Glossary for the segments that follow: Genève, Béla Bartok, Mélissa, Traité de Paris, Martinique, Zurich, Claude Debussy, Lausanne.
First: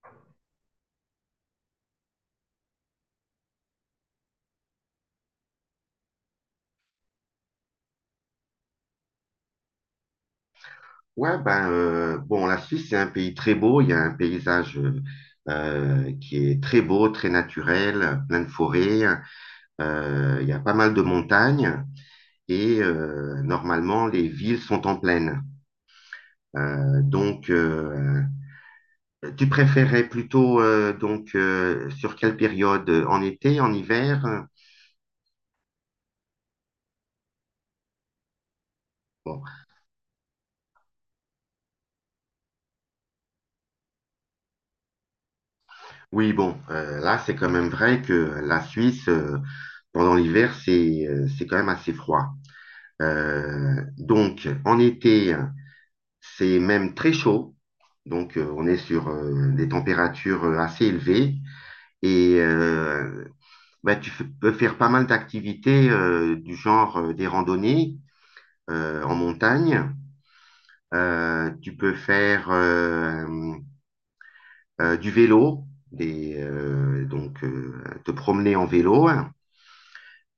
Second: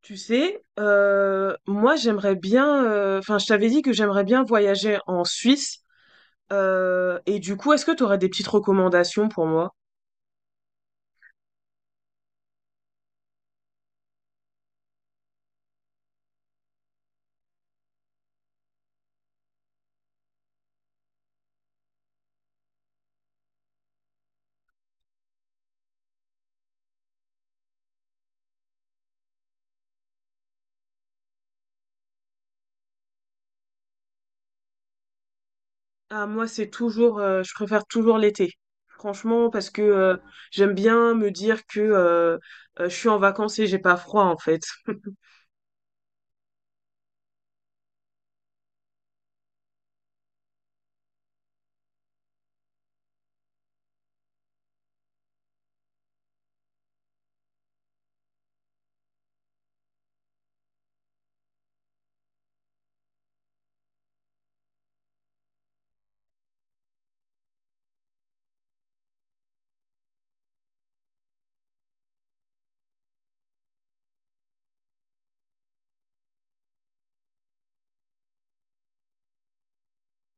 Tu sais, moi j'aimerais bien, enfin je t'avais dit que j'aimerais bien voyager en Suisse, et du coup est-ce que tu aurais des petites recommandations pour moi? Ouais, ben, bon, la Suisse, c'est un pays très beau. Il y a un paysage qui est très beau, très naturel, plein de forêts. Il y a pas mal de montagnes et normalement, les villes sont en plaine. Euh, donc, euh, tu préférais plutôt sur quelle période? En été, en hiver? Ah moi c'est toujours, je préfère toujours l'été, Bon, franchement parce que j'aime bien me dire que je suis en vacances et j'ai pas froid en fait. oui, bon, là, c'est quand même vrai que la Suisse, pendant l'hiver, c'est quand même assez froid. Donc, en été, c'est même très chaud. Donc, on est sur des températures assez élevées et bah, peux faire pas mal d'activités du genre des randonnées en montagne. Tu peux faire du vélo, des, donc te promener en vélo.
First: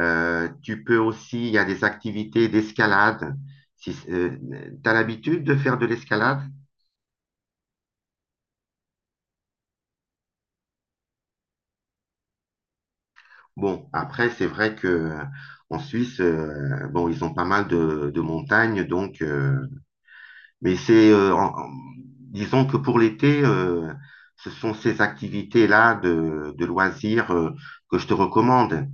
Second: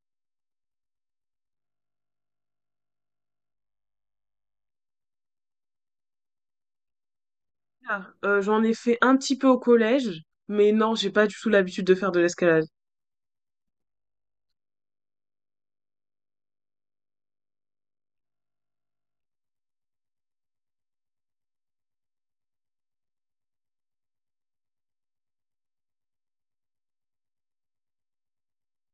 Tu peux aussi, il y a des activités d'escalade. Si, tu as l'habitude de faire de l'escalade? Ah, j'en ai fait un petit peu au collège, mais non j'ai pas du tout l'habitude de faire de l'escalade. Bon, après, c'est vrai que en Suisse, bon, ils ont pas mal de montagnes, donc, mais c'est, disons que pour l'été, ce sont ces activités-là de loisirs que je te recommande.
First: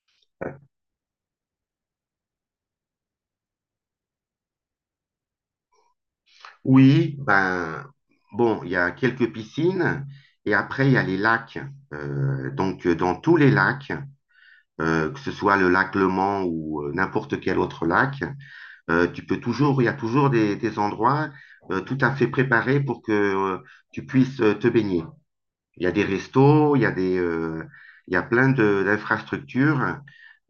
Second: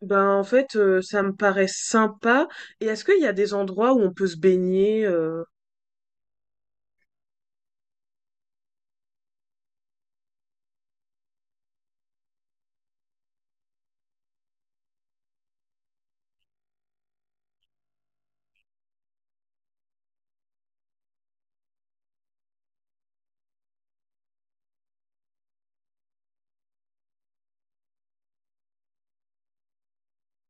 Ben en fait, ça me paraît sympa, et est-ce qu'il y a des endroits où on peut se baigner? Oui, ben, bon, il y a quelques piscines et après, il y a les lacs. Dans tous les lacs, que ce soit le lac Le Mans ou n'importe quel autre lac, tu peux toujours, il y a toujours des endroits tout à fait préparés pour que tu puisses te baigner. Il y a des restos, il y a il y a d'infrastructures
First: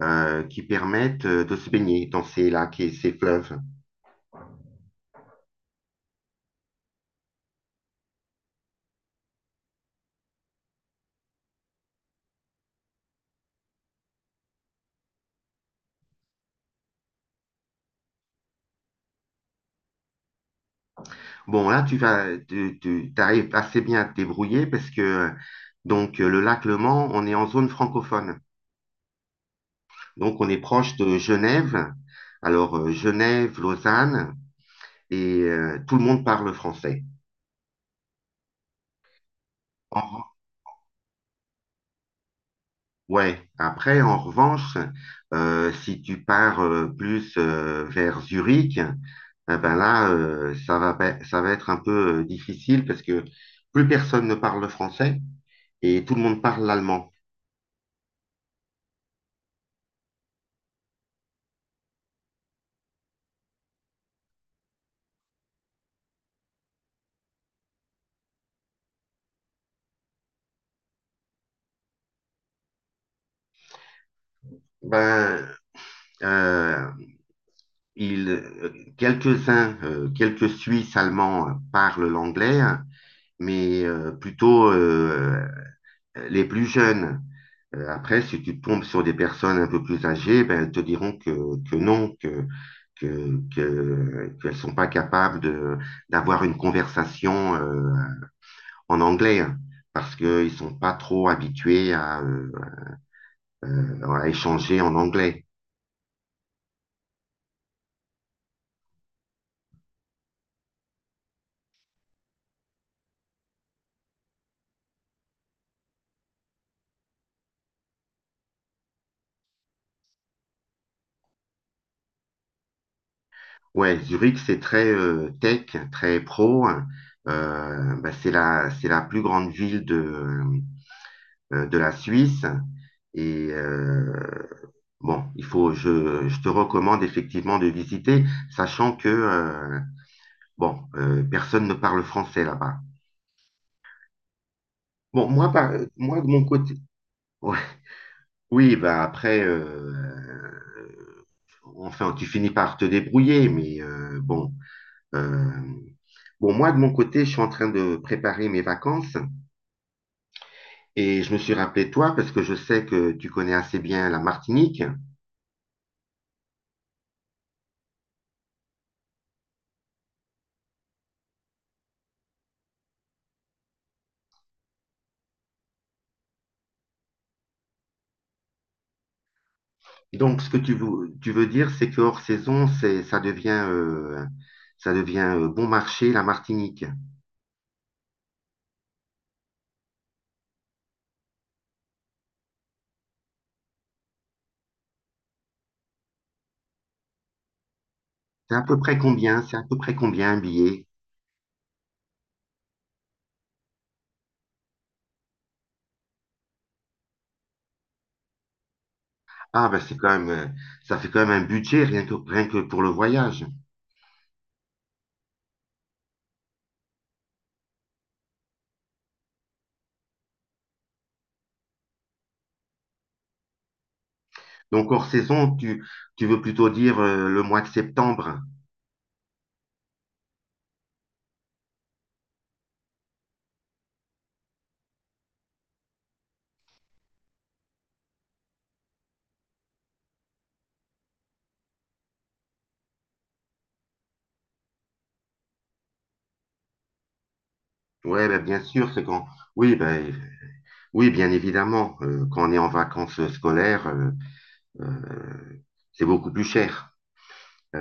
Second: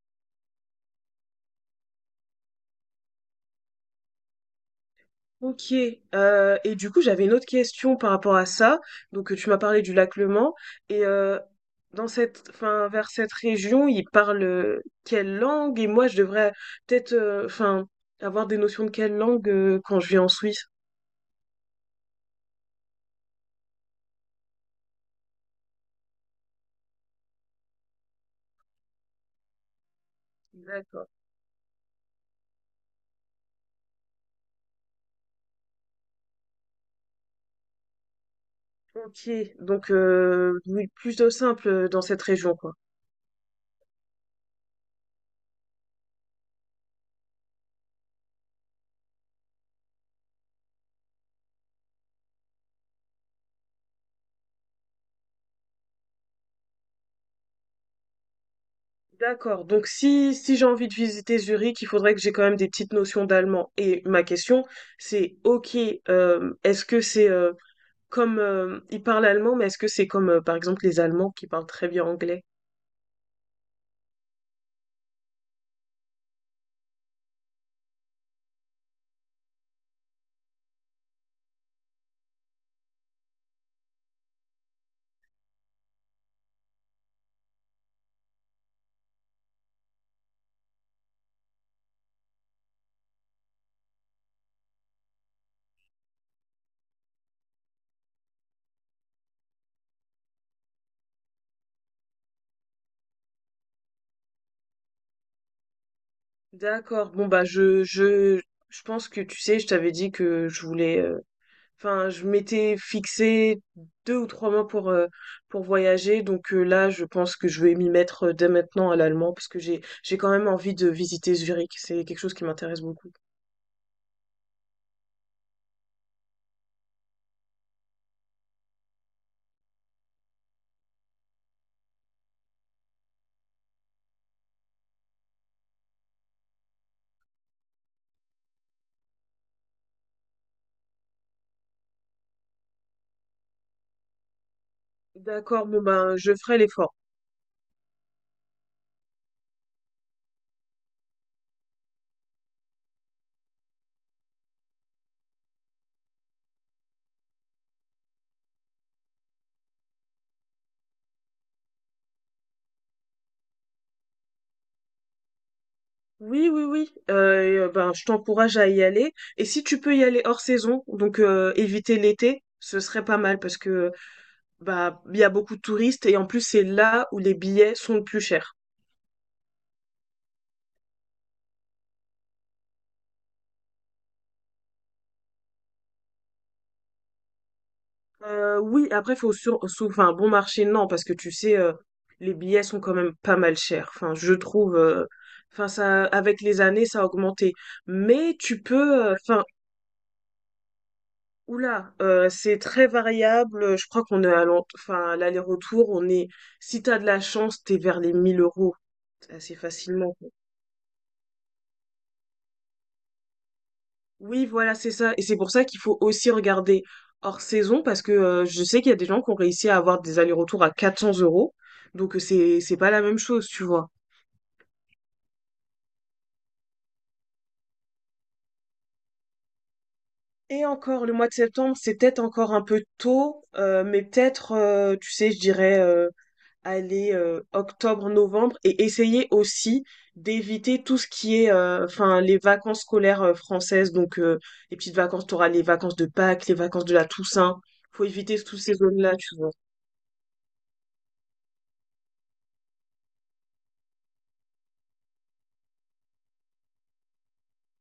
qui permettent de se baigner dans ces lacs et ces fleuves. Ok, et du coup j'avais une autre question par rapport à ça. Donc tu m'as parlé du lac Le Mans et dans cette, enfin vers cette région ils parlent quelle langue et moi je devrais peut-être, enfin avoir des notions de quelle langue quand je vais en Suisse. Bon, là, tu vas, tu arrives assez bien à te débrouiller parce que le lac Le Mans, on est en zone francophone. Donc on est proche D'accord. de Genève. Alors Genève, Lausanne, et tout le monde parle français. Ok, donc En oui, plutôt simple dans cette région quoi. Ouais, après, en revanche, si tu pars plus vers Zurich, eh ben là, ça va, ça va être un peu difficile parce que plus personne ne parle le français et tout le monde parle l'allemand. D'accord. Donc si j'ai envie de visiter Zurich, il faudrait que j'ai quand même des petites notions d'allemand. Et ma question, c'est ok, est-ce que c'est comme ils parlent allemand, mais est-ce que c'est comme par exemple les Allemands qui parlent très bien anglais? Ben, euh, quelques-uns, quelques Suisses allemands parlent l'anglais, hein, mais plutôt les plus jeunes. Après, si tu tombes sur des personnes un peu plus âgées, ben, elles te diront que non, qu'elles sont pas capables d'avoir une conversation en anglais hein, parce qu'ils sont pas trop habitués à échanger en anglais. D'accord. Bon bah je je pense que tu sais, je t'avais dit que je voulais. Enfin, je m'étais fixé deux ou trois mois pour voyager. Donc là, je pense que je vais m'y mettre dès maintenant à l'allemand parce que j'ai quand même envie de visiter Zurich. C'est quelque chose qui m'intéresse beaucoup. Ouais, Zurich, c'est très tech, très pro, hein. Bah, c'est la plus grande ville de la Suisse. Et bon, il faut, je te recommande effectivement de visiter, sachant que, bon, personne ne parle français là-bas. Bon, D'accord, bon ben moi, de je mon ferai côté, l'effort. ouais. Oui, bah après, enfin, tu finis par te débrouiller, mais bon, euh, bon, moi, de mon côté, je suis en train de préparer mes vacances et je me suis rappelé de toi parce que je sais que tu connais assez bien la Martinique. Oui, oui, oui. Et, ben je t'encourage à y aller. Et si tu peux y aller hors saison, donc éviter l'été, ce serait pas mal parce que bah il y a beaucoup de touristes et en plus c'est là où les billets sont le plus chers. Donc, ce que tu veux dire, c'est que hors saison, c'est, ça devient bon marché, la Martinique. Oui, après faut enfin bon marché non parce que tu sais les billets sont quand même pas mal chers. Enfin je trouve, enfin ça avec les années ça a augmenté. Mais C'est à tu peu près peux, combien? enfin C'est à peu près combien un billet? Oula, c'est très variable. Je crois qu'on est à enfin, à l'aller-retour, on est, si t'as de la chance, t'es vers les 1 000 € assez Ah, ben c'est quand facilement. même, ça fait quand même un budget rien que, rien que pour le voyage. Oui, voilà, c'est ça. Et c'est pour ça qu'il faut aussi regarder hors saison parce que je sais qu'il y a des gens qui ont réussi à avoir des allers-retours à 400 euros. Donc c'est pas la même chose, tu vois. Donc hors saison, tu veux plutôt dire le mois de septembre. Et encore, le mois de septembre, c'est peut-être encore un peu tôt, mais peut-être, tu sais, je dirais aller octobre-novembre et essayer aussi d'éviter tout ce qui est enfin les vacances scolaires françaises donc les petites vacances tu auras les vacances de Pâques les vacances de la Toussaint faut Ouais, ben éviter toutes bien ces sûr, c'est zones-là quand. tu vois Oui, ben oui, bien évidemment. Euh, quand on est en vacances scolaires, euh, c'est beaucoup plus cher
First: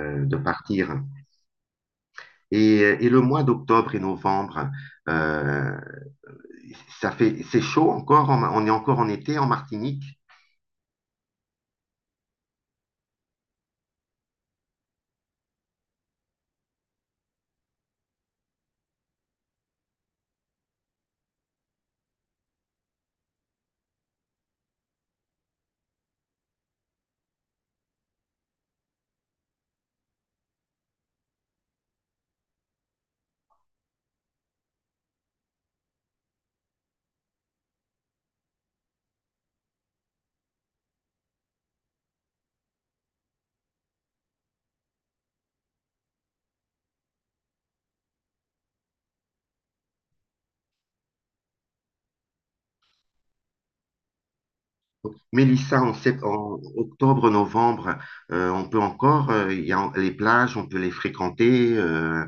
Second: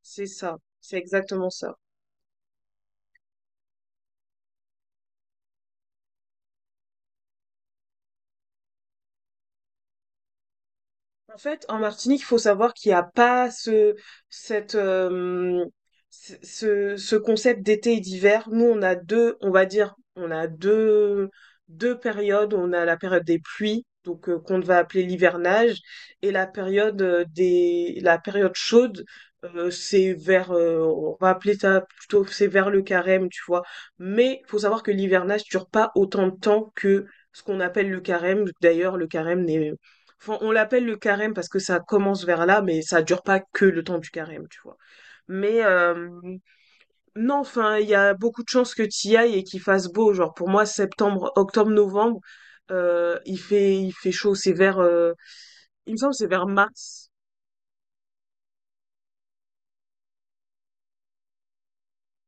c'est de ça c'est partir. exactement ça. Et le mois d'octobre et novembre, euh, ça fait, c'est chaud encore, on est encore en été en Martinique. En fait, en Martinique, il faut savoir qu'il n'y a pas ce, cette, ce, ce- ce concept d'été et d'hiver. Nous, on a deux, deux périodes. On a la période des pluies, donc qu'on va appeler l'hivernage, et la la période chaude. C'est vers, on va appeler ça plutôt, c'est vers le carême, tu vois. Mais il faut savoir que l'hivernage dure pas autant de temps que ce qu'on appelle le carême. D'ailleurs, le carême n'est enfin, on l'appelle le carême parce que ça commence vers là, mais ça dure pas que le temps du carême, tu vois. Mais non, enfin, il y a beaucoup de chances que tu y ailles et qu'il fasse beau. Genre pour moi, septembre, octobre, novembre, il fait chaud. C'est vers, Mélissa, il me semble, que c'est vers en mars. octobre, novembre, on peut encore, il y a les plages, on peut les fréquenter, euh.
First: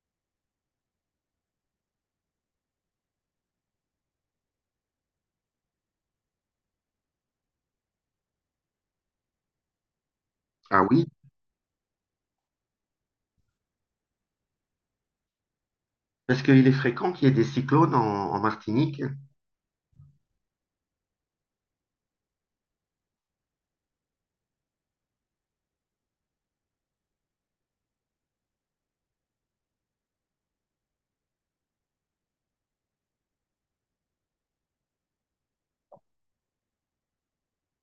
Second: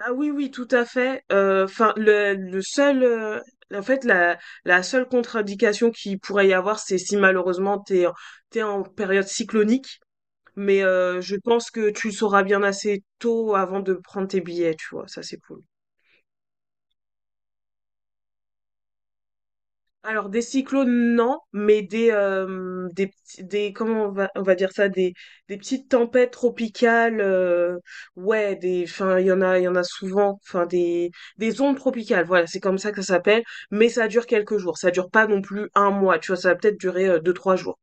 Ah oui, oui, tout à fait. Enfin, le seul, en fait, la, la seule contre-indication qu'il pourrait y avoir, c'est si malheureusement t'es en période cyclonique. Ah Mais oui, je pense que tu le sauras bien assez tôt avant de prendre tes billets, tu vois, ça c'est cool. parce qu'il est fréquent qu'il y ait des cyclones en, en Martinique. Alors des cyclones, non, mais des, comment on va, on va dire ça, des petites tempêtes tropicales ouais des enfin il y en a souvent enfin des ondes tropicales, voilà c'est comme ça que ça s'appelle, mais ça dure quelques jours, ça dure pas non plus un mois, tu vois, ça va peut-être durer deux trois jours.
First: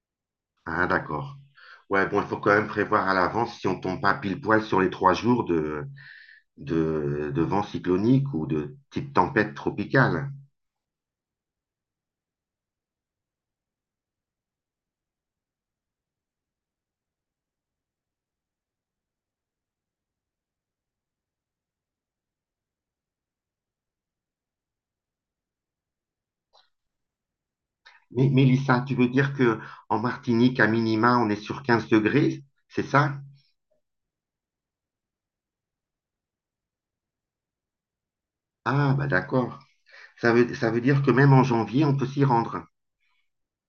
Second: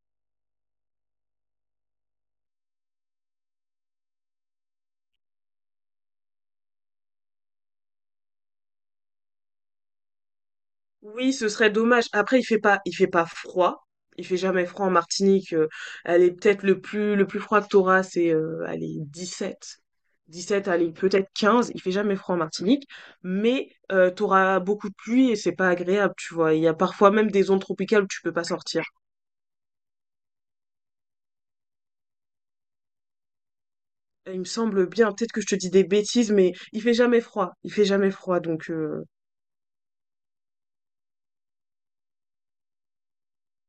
Ah d'accord. Ouais, bon, il faut quand même prévoir à l'avance si on tombe pas pile poil sur les 3 jours de vent cyclonique ou de type tempête tropicale. Oui, ce serait dommage. Après, il fait pas froid. Il fait jamais froid en Martinique. Elle est peut-être le plus froid que t'auras, c'est, allez, 17, allez, peut-être 15. Il fait jamais froid en Martinique. Mais, t'auras beaucoup de pluie et c'est pas agréable, tu vois. Il y a parfois même des zones tropicales où tu Mais peux pas Mélissa, sortir. tu veux dire que en Martinique, à minima, on est sur 15 degrés, c'est ça? Et il me semble bien, peut-être que je te dis des bêtises, mais il fait jamais froid. Il fait jamais froid, donc, Ah bah d'accord. Ça veut dire que même en janvier, on peut s'y rendre.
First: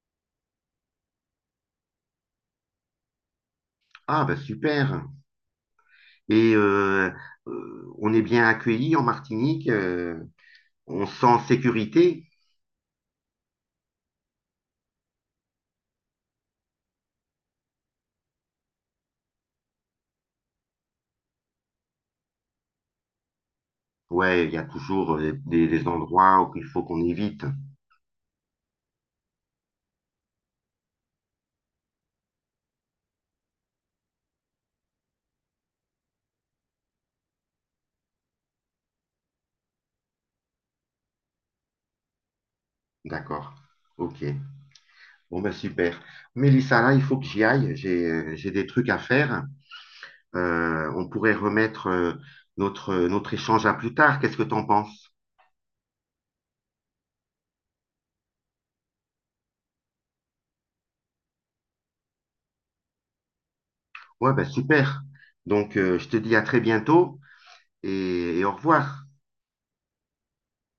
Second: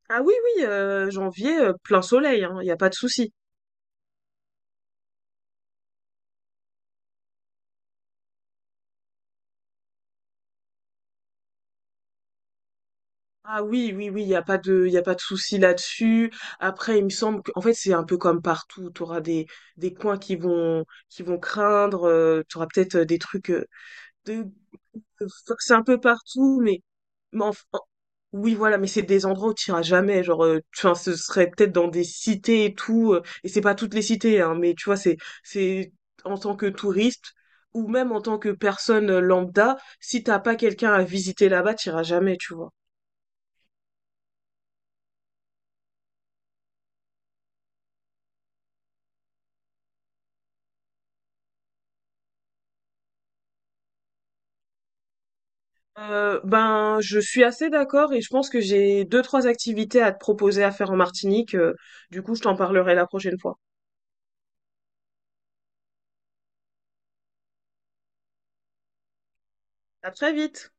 ah oui, oui, janvier, plein soleil, hein. Il y a pas de souci. Ah, bah super. Et on est bien accueilli en Martinique, on se sent en sécurité. Ah oui, oui, oui, il n'y a pas de, il a pas de souci là-dessus. Après, il me semble qu'en fait, c'est un peu comme partout. Tu auras des coins qui vont craindre. Tu auras peut-être des trucs de, Ouais, de- il y a toujours enfin, c'est un des peu endroits où partout, il mais, faut qu'on mais évite. enf- en- oui, voilà, mais c'est des endroits où tu iras jamais. Genre, tu vois, ce serait peut-être dans des cités et tout. Euh, et c'est pas toutes les cités, hein, mais tu vois, c'est en tant que touriste ou même en tant que personne lambda, si t'as pas quelqu'un à visiter là-bas, tu iras jamais, tu vois. D'accord. Ok. Bon, bah super. Mélissa, là, il faut que j'y aille. J'ai des trucs à faire. On pourrait remettre notre échange à plus tard. Qu'est-ce que t'en penses? Ben, je suis assez d'accord et je pense que j'ai deux, trois activités à te proposer à faire en Martinique. Euh, du coup, je t'en parlerai la prochaine fois. Ouais, bah super. Donc, je te dis à très bientôt et au revoir. À très vite!